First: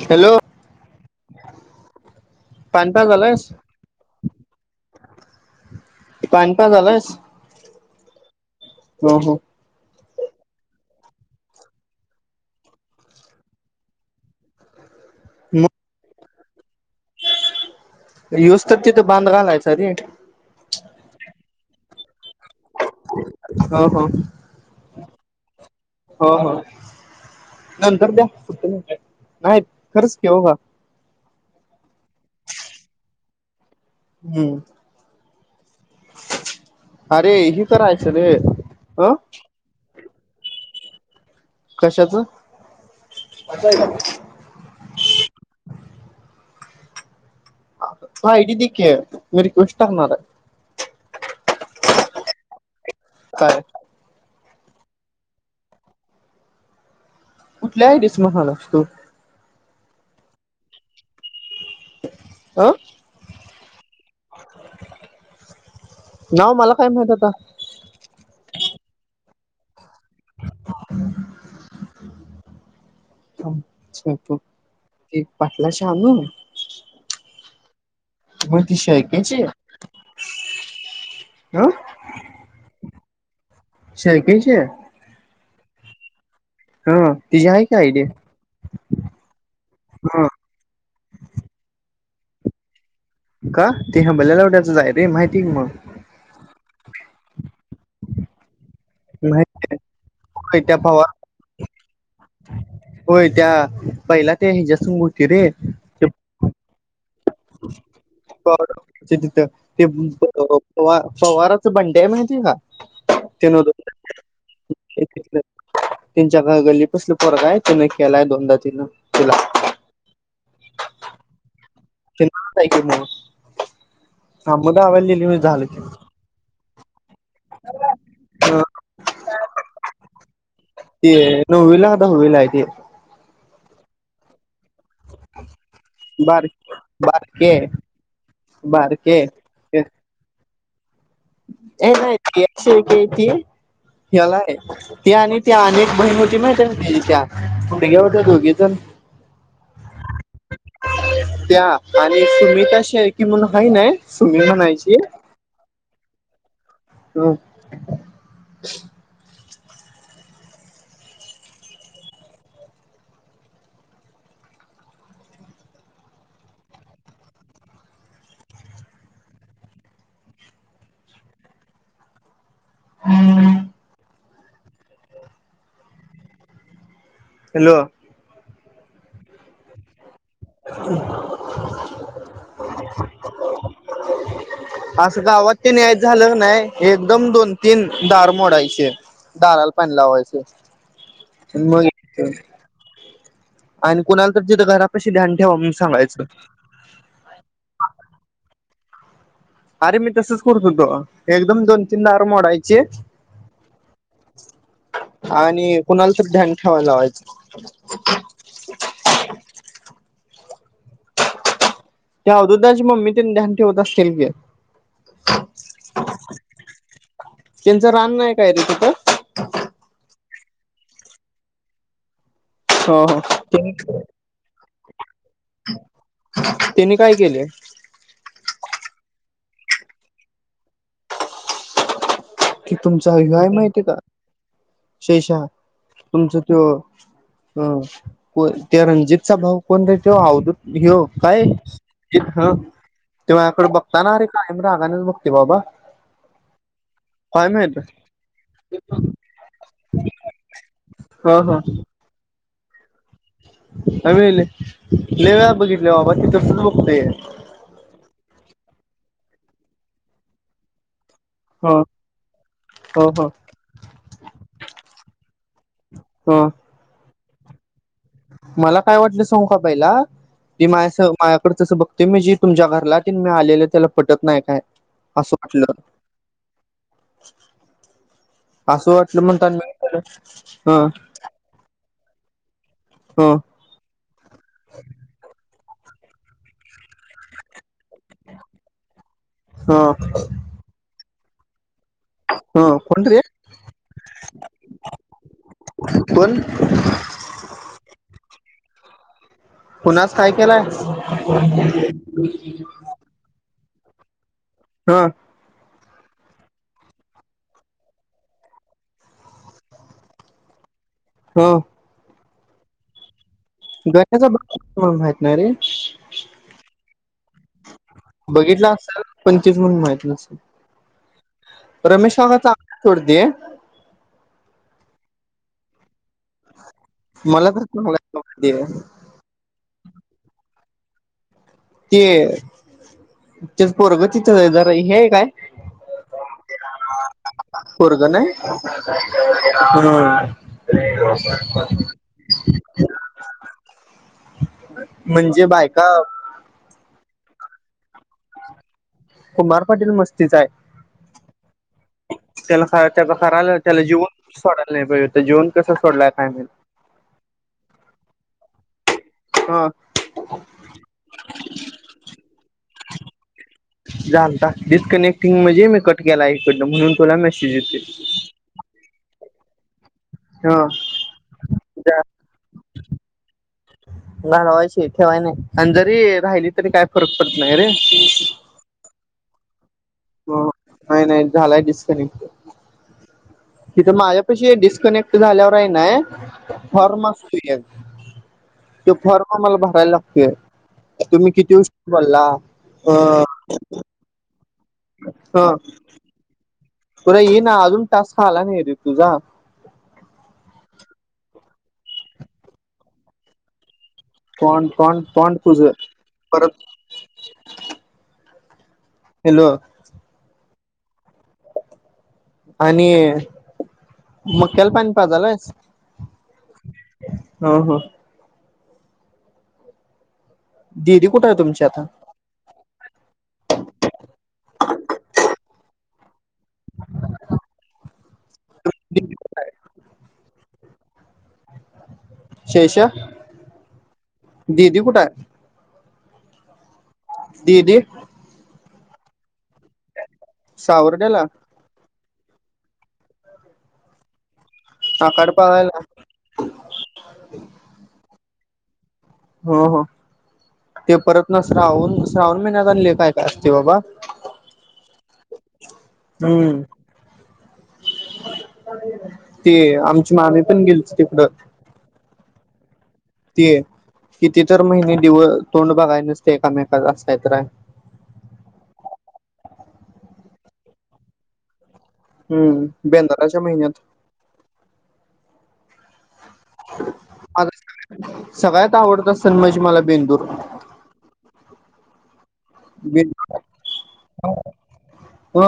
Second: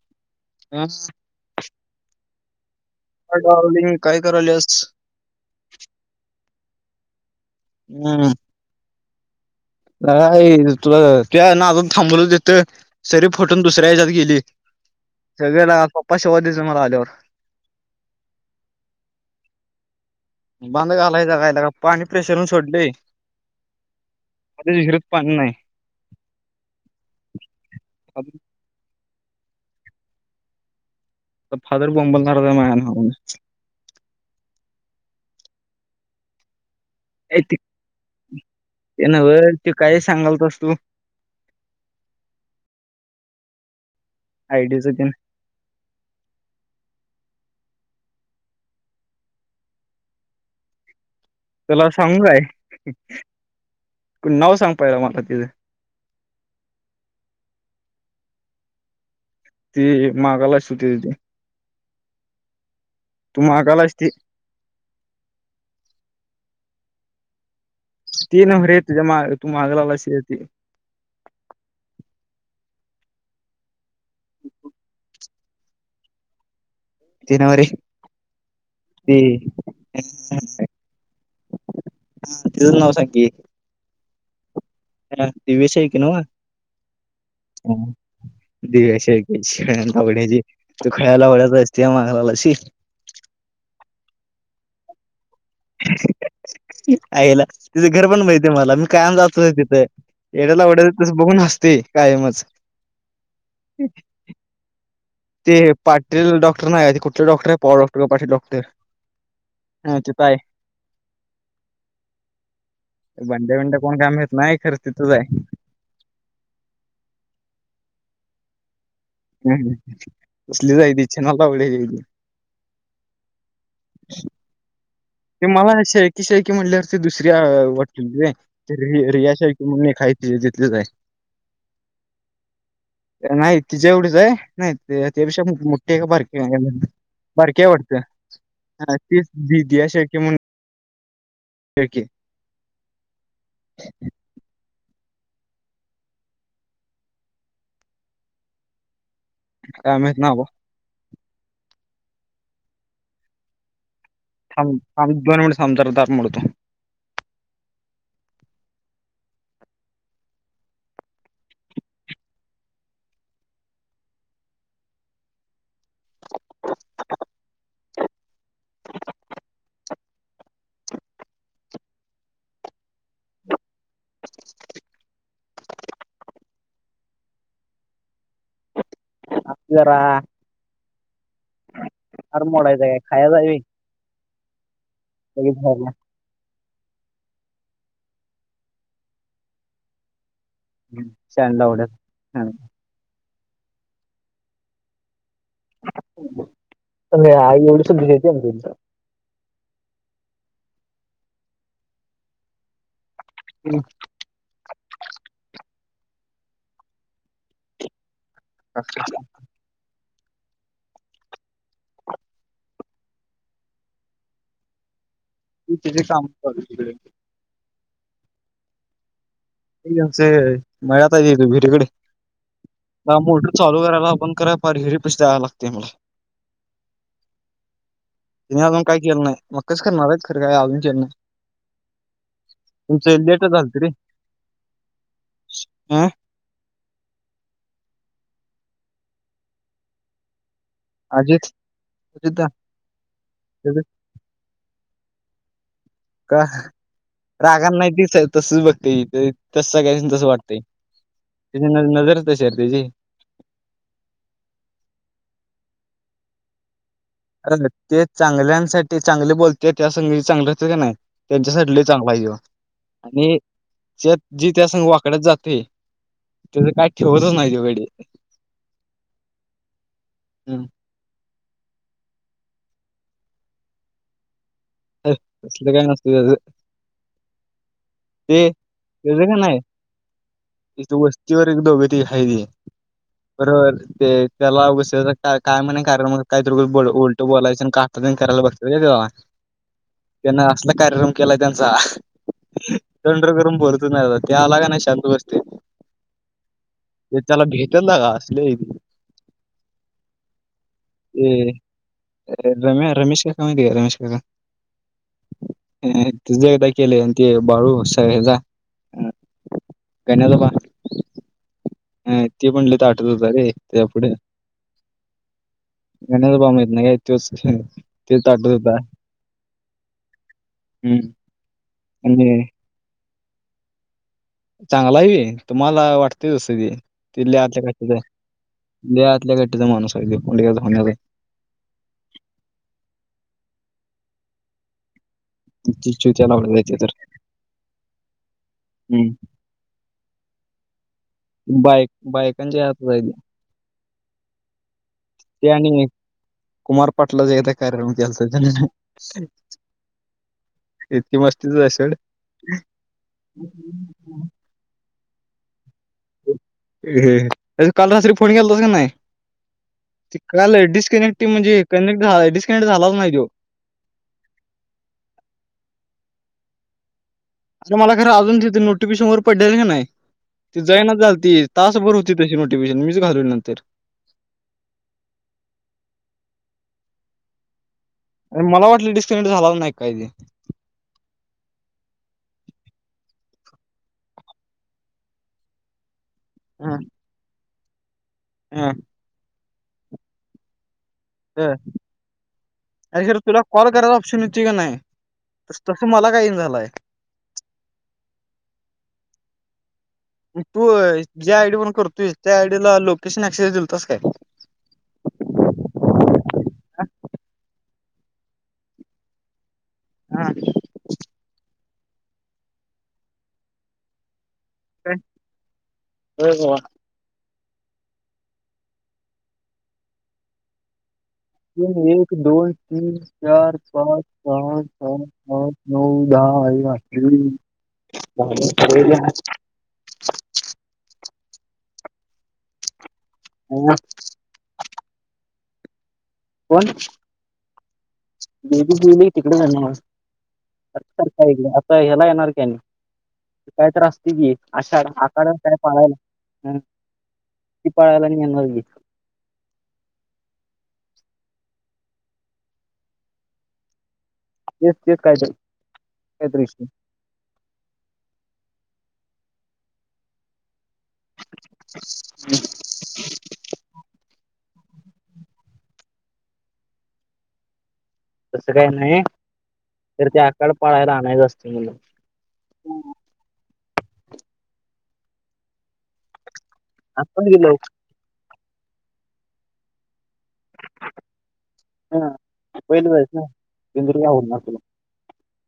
Hello पानपा झालायस हलिंग काय करायलस पानपा झालायच हम ह ह नाही तुझ तू ना अजून थांबवलं देत सरी फटून दुसऱ्या हच्यात गेली सगळ्याला पप्पा शेवा देत मला आल्यावर युस् तर तिथं बांध घलायच रे बंद घालायचा कायला का पाणी प्रेशरून सोडले हो हो माझ विरत पाण नाही हो हो नंतर द्या नाही खरंच केवघ तर फादर बॉम्बलणार मायान हम्म अरे ए ते ह तरहायचं रे ते अ नव्ह ते काय सांगालत असतू. कशाच. आयडीिजतीलन. हयट दिके आहे तुम्ी रिक्वेस्ट करणार आहे. तुला सांगूय. काय? नव सांग पाहियला मला तिथं. कुठल्याही दिस म हा न असतो. ती मागाला सुती त. आं. मागालईस ते. नाव मला काय माहत आता. ती नर य तुझ माग तू मागलालाशी येतती. च्छा ते पाटला श आनू. जनवारी. मग ती ते. शेळक्याची हा अ ति नाव संखी स कयचे ह ती वस आहे कि नावा हा तिझी आहे काय आयडिया दिव्या शेऐका्यायची लावडण्याची तू खळयला आवडत असते मागलालाशी का ते ह बल्यालावट्याचं जाय रे माहिती का मग आईला तिचं घर पण माहित आहे मला मी कायम जात माहिती तिथे होय येड्याला त्या ओडायला भावा तस बघून अससती होय त्या पहिला ते हिच्यास ते पाटील डॉक्टर नाहीठ. तथ हा तिथं आहे तेार पवार. बंड्या म्हैतीय काय. भंड्या बिंड्या कोण काम घेत नाही खर् तिथच आहे. तच्या घगली पसली फरक आहे तिन केलाय दोनदा तिनं तुला कसली जाय त णालावढ. [unintelligible] ते मला की शे एककी शे की म्हणल्या. दुसऱ्या वाट अ रियाशा म्हण खायचे जथलेच आहे. ते गोविंद. बता होला आहेती. नाही तिच एवढीच आहे. नाही ते अ तेपेशा मुठे का बार बारके बारके वाटते. हा बारके तीस दिी दि अस कि म्हन. ए नाही गती ह्यालाय ती आणि ती अनेक बहीण होती माहित त्या पुढग्या होत्या दोघीजण अमहीच ना होो त्या आणि सुमताशी आहे की म्हण ह ना सुमी म्हणायची समजरदार मुळतो हो हम् [inaudible] हॅलो रार मडय जा का खा जाय. अस का लगेच आवत् बाहेरला. नाहीय. झालं नाही एकदम दोन तीन दार मोडायचे दाराल पाणी लावायचे. ह ानला आवडत हा. आणि कोणाला तर तिथं घरा पशी ध्यान ठेवाव म्ह सांगायचं एवढी सुद्ध घेते तुमं अरे मी तसच करतो हो तो एकदम दोन तीनदाारम मोडायचे हम् आणि कुणाला तर ध्यान ठेवाय लावायचं अच्छ त्या अधोदची मम्मी ते ्यान ठेवत असतील की ी तथे काम करू तिकडे त्यांचं रान नाहीय काय रे तिथं मळत य तू भिरीकडे हो ह हो मोठ त्यां चालू करायला आपण कराय फार हिरी पशी द्याव लागते मला त्यांनी काय केले तुम् अज काय केलं नाहीय मग कच खणारच खर काय अजून केलं नाही कि तुमचा तुमचं लेट वहाय झालं माहिती आहे रे. का शेशा अं तुमच तो अ को त्या रणजितचा भाऊ कोण र तो अवदूत ह काय अजित अजित दा तेव्हाकडे बघतानाे काम रागानेच बगते बाबा. का काय रागां माहित नाही त तसच बघते तस स काय तस वाटतंय. ह ह तची न नजरच शर तचीी आ मिले नवळा बघितल्या बाबा तिथसच बघतय अ ते चांगल्यांसाठी चांगले बोलते त्या संगी चांगले होते का नाही त्यांच्यासाठी ह ल चांग पाहिजे ह ह आणि त्या जी त्या संघ वाकड्यात जाते ह त्याचं काय ठेवतच नाही तिकडे मला काय वाटलं संकाबाईला बी हम्म मा अस माझ्याकडे तसं बघतय मी जी तुमच्या घरला त मी आलेलं त्याला पटत नाही काय. असं. तसलं [unintelligible] काय नसतं त्याचं ते असं वाटलं त्याचं का नाही [unintelligible] हं. [unintelligible] हम्म. बरोबर ते त्याला [unintelligible] का काय म्हणे कारण मग काहीत ब उलटं बोलायचं का [unintelligible] करायला बघत तेव्हा ह त्यांना असला कार्यक्रम केला त्यांचा. हो. दंड वर करून [unintelligible] त्या आला का नाही शांत बसते. कोण ते त्याला भेटल असल आहे ते. कुणास काय केलाय. ते अं, रम्या रमेश काका माहित आहे का रमेश काका? हा. अ तुझ एकदा केलय अन ते बाळू सगळे जा गण्याला बा हम्म हम्म ते पण लई ताठत होत रे. त्या गण्याचा [unintelligible] माहित नाही रे. गाण्याचा भाऊ माहित का एक दिवस ते [unintelligible] बघितला होता. असेल पंचवीस म्हणून माहित नसेल हम्म. रमेश आणि [unintelligible] सोडते. चांगला आहे की तुम्हाला वाटते तसं ते. तिथल्या मला तर [unintelligible] चांगला द्या. लई गट्ट्याचा माणूस हाय त्यो [unintelligible] होणारे. ते, ते पोरग तिथंच आहे जरा हे काय? ती चुत्या लावल्या जायचे तर उर्ग नाही? हम्म. हम् बायक बायकांच्यात व्हायल. म्हणजे ते आणि बायका एक कुमार पाटलाचा एकदा कार्यक्रम केलाता त्याने. कुमार पाटील मस्तीच आहे इतकी मस्तीचाये सोड. त्याला [unintelligible] त्याला जिवंत सोडायला नाही पाहिजे होत. तो जिवंत कस सोडलाय काय माहिती. अ त्याचा काल रात्री फोन केलता का नाही? हा. ते काल डिस्कनेक्टिव म्हणजे कनेक्ट झाला डिस्कनेक्ट झालाच नाही तो. झालता डिस्कनेक्टिंग म्हणजे मी कट केला इकडनं म्हणून. तुला मेसेज [unintelligible] येतोय मला खर अजून तिथून नोटिफेशन वर पडले की नाही ती हा जाईना झालती तासभर होती तशी नोटिफेशन मीच घालवली नंतर. घालवायची ठेवाय नाही आणि जरी राहिली तरी काय फरक पडत नाही रे. आणि मला वाटलं डिस्कनेक्ट झालाच नाही पाहिजे. हो नाही नाही झालाय डिस्कनेक्ट. तिथं माझ्या पशी डिस्कनेक्ट झाल्यावर आहे ना हॉर्न वाजतोया. हम्म. फॉर्म आम्हाला भरायला लागतोय तुम्ही किती हं [unintelligible] अरे खरं तुला [unintelligible] नाही ह तस मला काही झालंय. तुला येई ना अजून टास्क झाला नाही रे तुझा. तू ज्या आयडीवरून करतोयस त्या आयडी ला लोकेशन अक्सेस दिलता काय? पंड पांड पूझ परत हॅलो. हा. आणि मक्याला पाणी काय? पहायलयेस? होय बाबा. हो हो दिीदी कुठे आहे तुमच्या आता दो तीन चार पाच पाच पाच पाच नऊ दहा वा दिदी शेष ह ददी कुठय कोण ददी गेली गेली तिकडे सावर्ड्याला जाणारकडे ह्याला येणार कनी कायत असते की आा आकाड काय पाळायला हम ती पाळायला निणारगी हा ह ते परत ना श्रावण श्रावण महिन्यात आणले काय असते बाबा तेच तेच काय काय हम्म दृश्य ते आमची मामी पण गेली तिकडं ह त किती तर महिने दिव तोंड बघायनचते एकमेक असात रा तसं काही नाही तर त्या आकाड पाळायला आणायचं असत मला हम्म बेंदाराच्या महिन्यात आपण कलं माझा सगळ्यात आवडत असण म्हणजे मला बेंदूर ह पहिलं जायच ना बेंदूर तिंदर हो ह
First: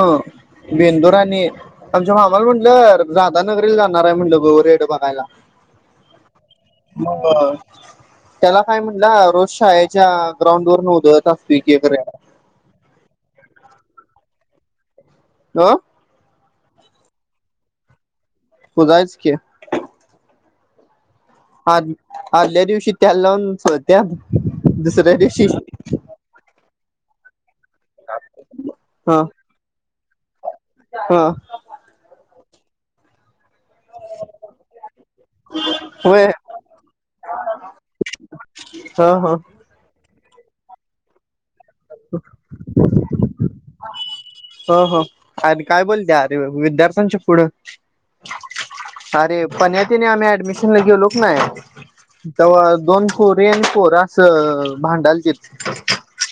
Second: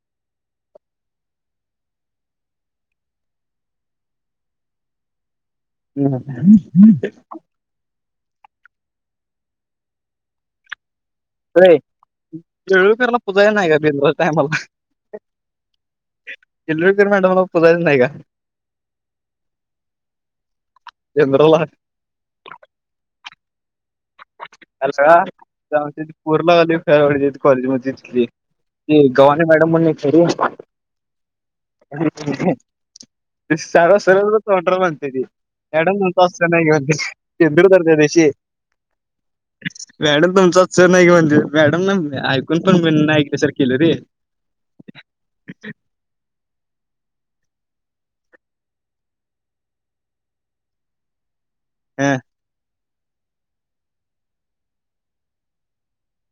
बेंदुरा आणि आमच्या मामाल म्हटलं जादा नगरीील जाणार आहे म्हणलं ग रेड बघायला हो ह त्याला काय म्हंटलं रोज शाळेच्या ग्राउंड वर नव्हद खेळ कला पूजा नाही का बि टयमला ह एल्कर मॅडम पजाच नाही का हो जायच क चंद्रला आ आदल्या दिवशी त्याला लावून सत्या पूरला झाली फ कॉलेज म ह गवानी मॅडम म्हण ख ह सार स तोड्र म्हणतेरी एडोो होय तास चेन ब बिडदरते देशी हा हा मॅडम तुमचाच सर नाही म्हणजे मॅडम ना ऐकून पण मी ऐकल्या सर केलं रे हो हो अरे काय बोलते अरे विद्यार्थ्यांच्या पुढं अरे पणण्यात तिने आम्ही ऍडमिशन ला घेऊलोक ना हा तेव्हा दोन पोर एन पोर अस भांडाल त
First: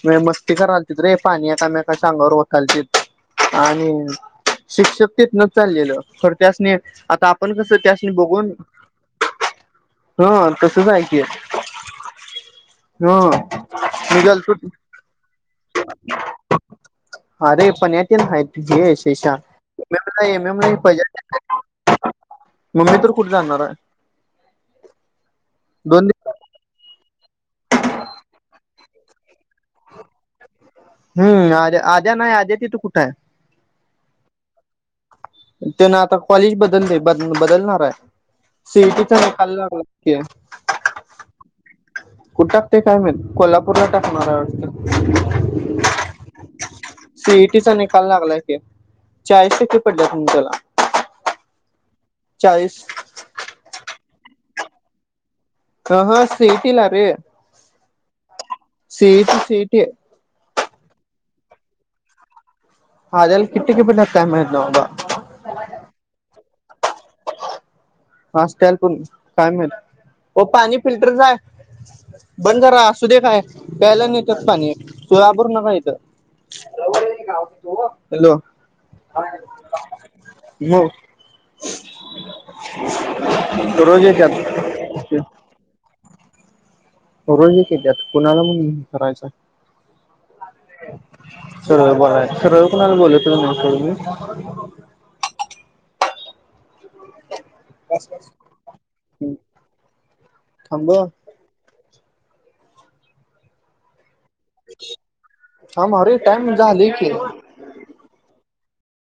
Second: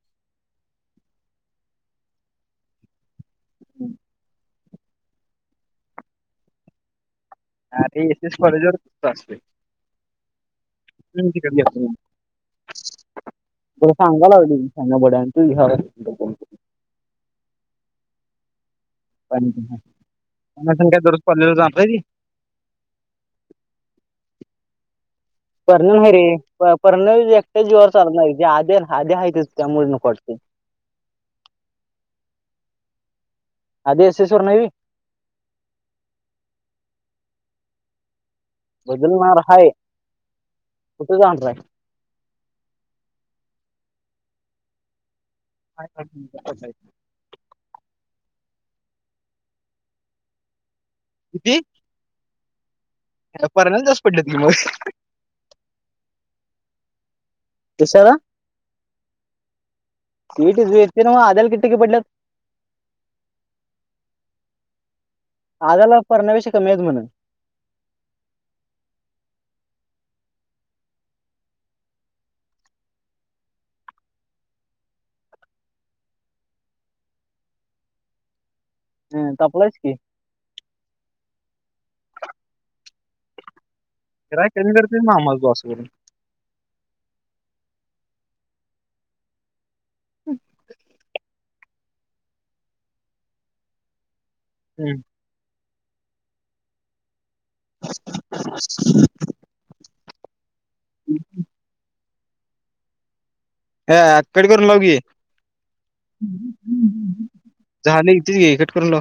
म मस्ती करायल त रे पाणी आहे का म का अंगावर वसााय आणि शिक्षक तेच न चाललेलं खर त्याचनी आता पण कसं अरे त्यासनी एस एस बघून कॉलेजवर तसं असतंय. हं तसच यकय बला सांगायला लाग सांग बड्या तू ह अरे पन्याट नााय जेच काय ते एम एम नाहीहिज दररोज कॉलेजला जाणार आहे ती? मम्मी तर कुठे जाणार आहे पर्णव दोन नाही दिवस रे पर्णव एकट्या जीवावर चालणार जे आध आधी ह त्या मुळनकटते हम्म आद्या आद्या नाही आद्या तिथू कुठं आहे अद एस ए सुवर्णवी त्यान आता कॉलेज बदलते बदलणार आहे सीटीचा निकालणार कुठ काणय ू टाकते काय मी कोल्हापूरला टाकणार अस्थ च सीईटीचा निकाल लागलाय क चाळीस टक्के पडले तुमच्याला क चाळीस परयल जास पडलं तुझी मग ह हा सीटला रे कशाला सीट सीटी सटे ना आदल किट्टकी पडलं हला किती किपे टताय महिबा आजला परणावीश का मेद म्हणून हस्टल पण काय मि पाणी फिल्टर जाय बंद करा असू दे काय प्यायला नाहीेतच पाणी सोलापूर नका येतं का तू हॅलो हं, तापलायच की हो त रोजित काय कमी करते ना माझू असं करून रोजी केेतत कुणाला मण करायच हम् सर बला सरळ कुणाला बोलत म मी हम् हम्म थांब हकडे करून लाव घी थांब अरे टाइम झाले की जहा नाही इथेच घ इ कट करून ल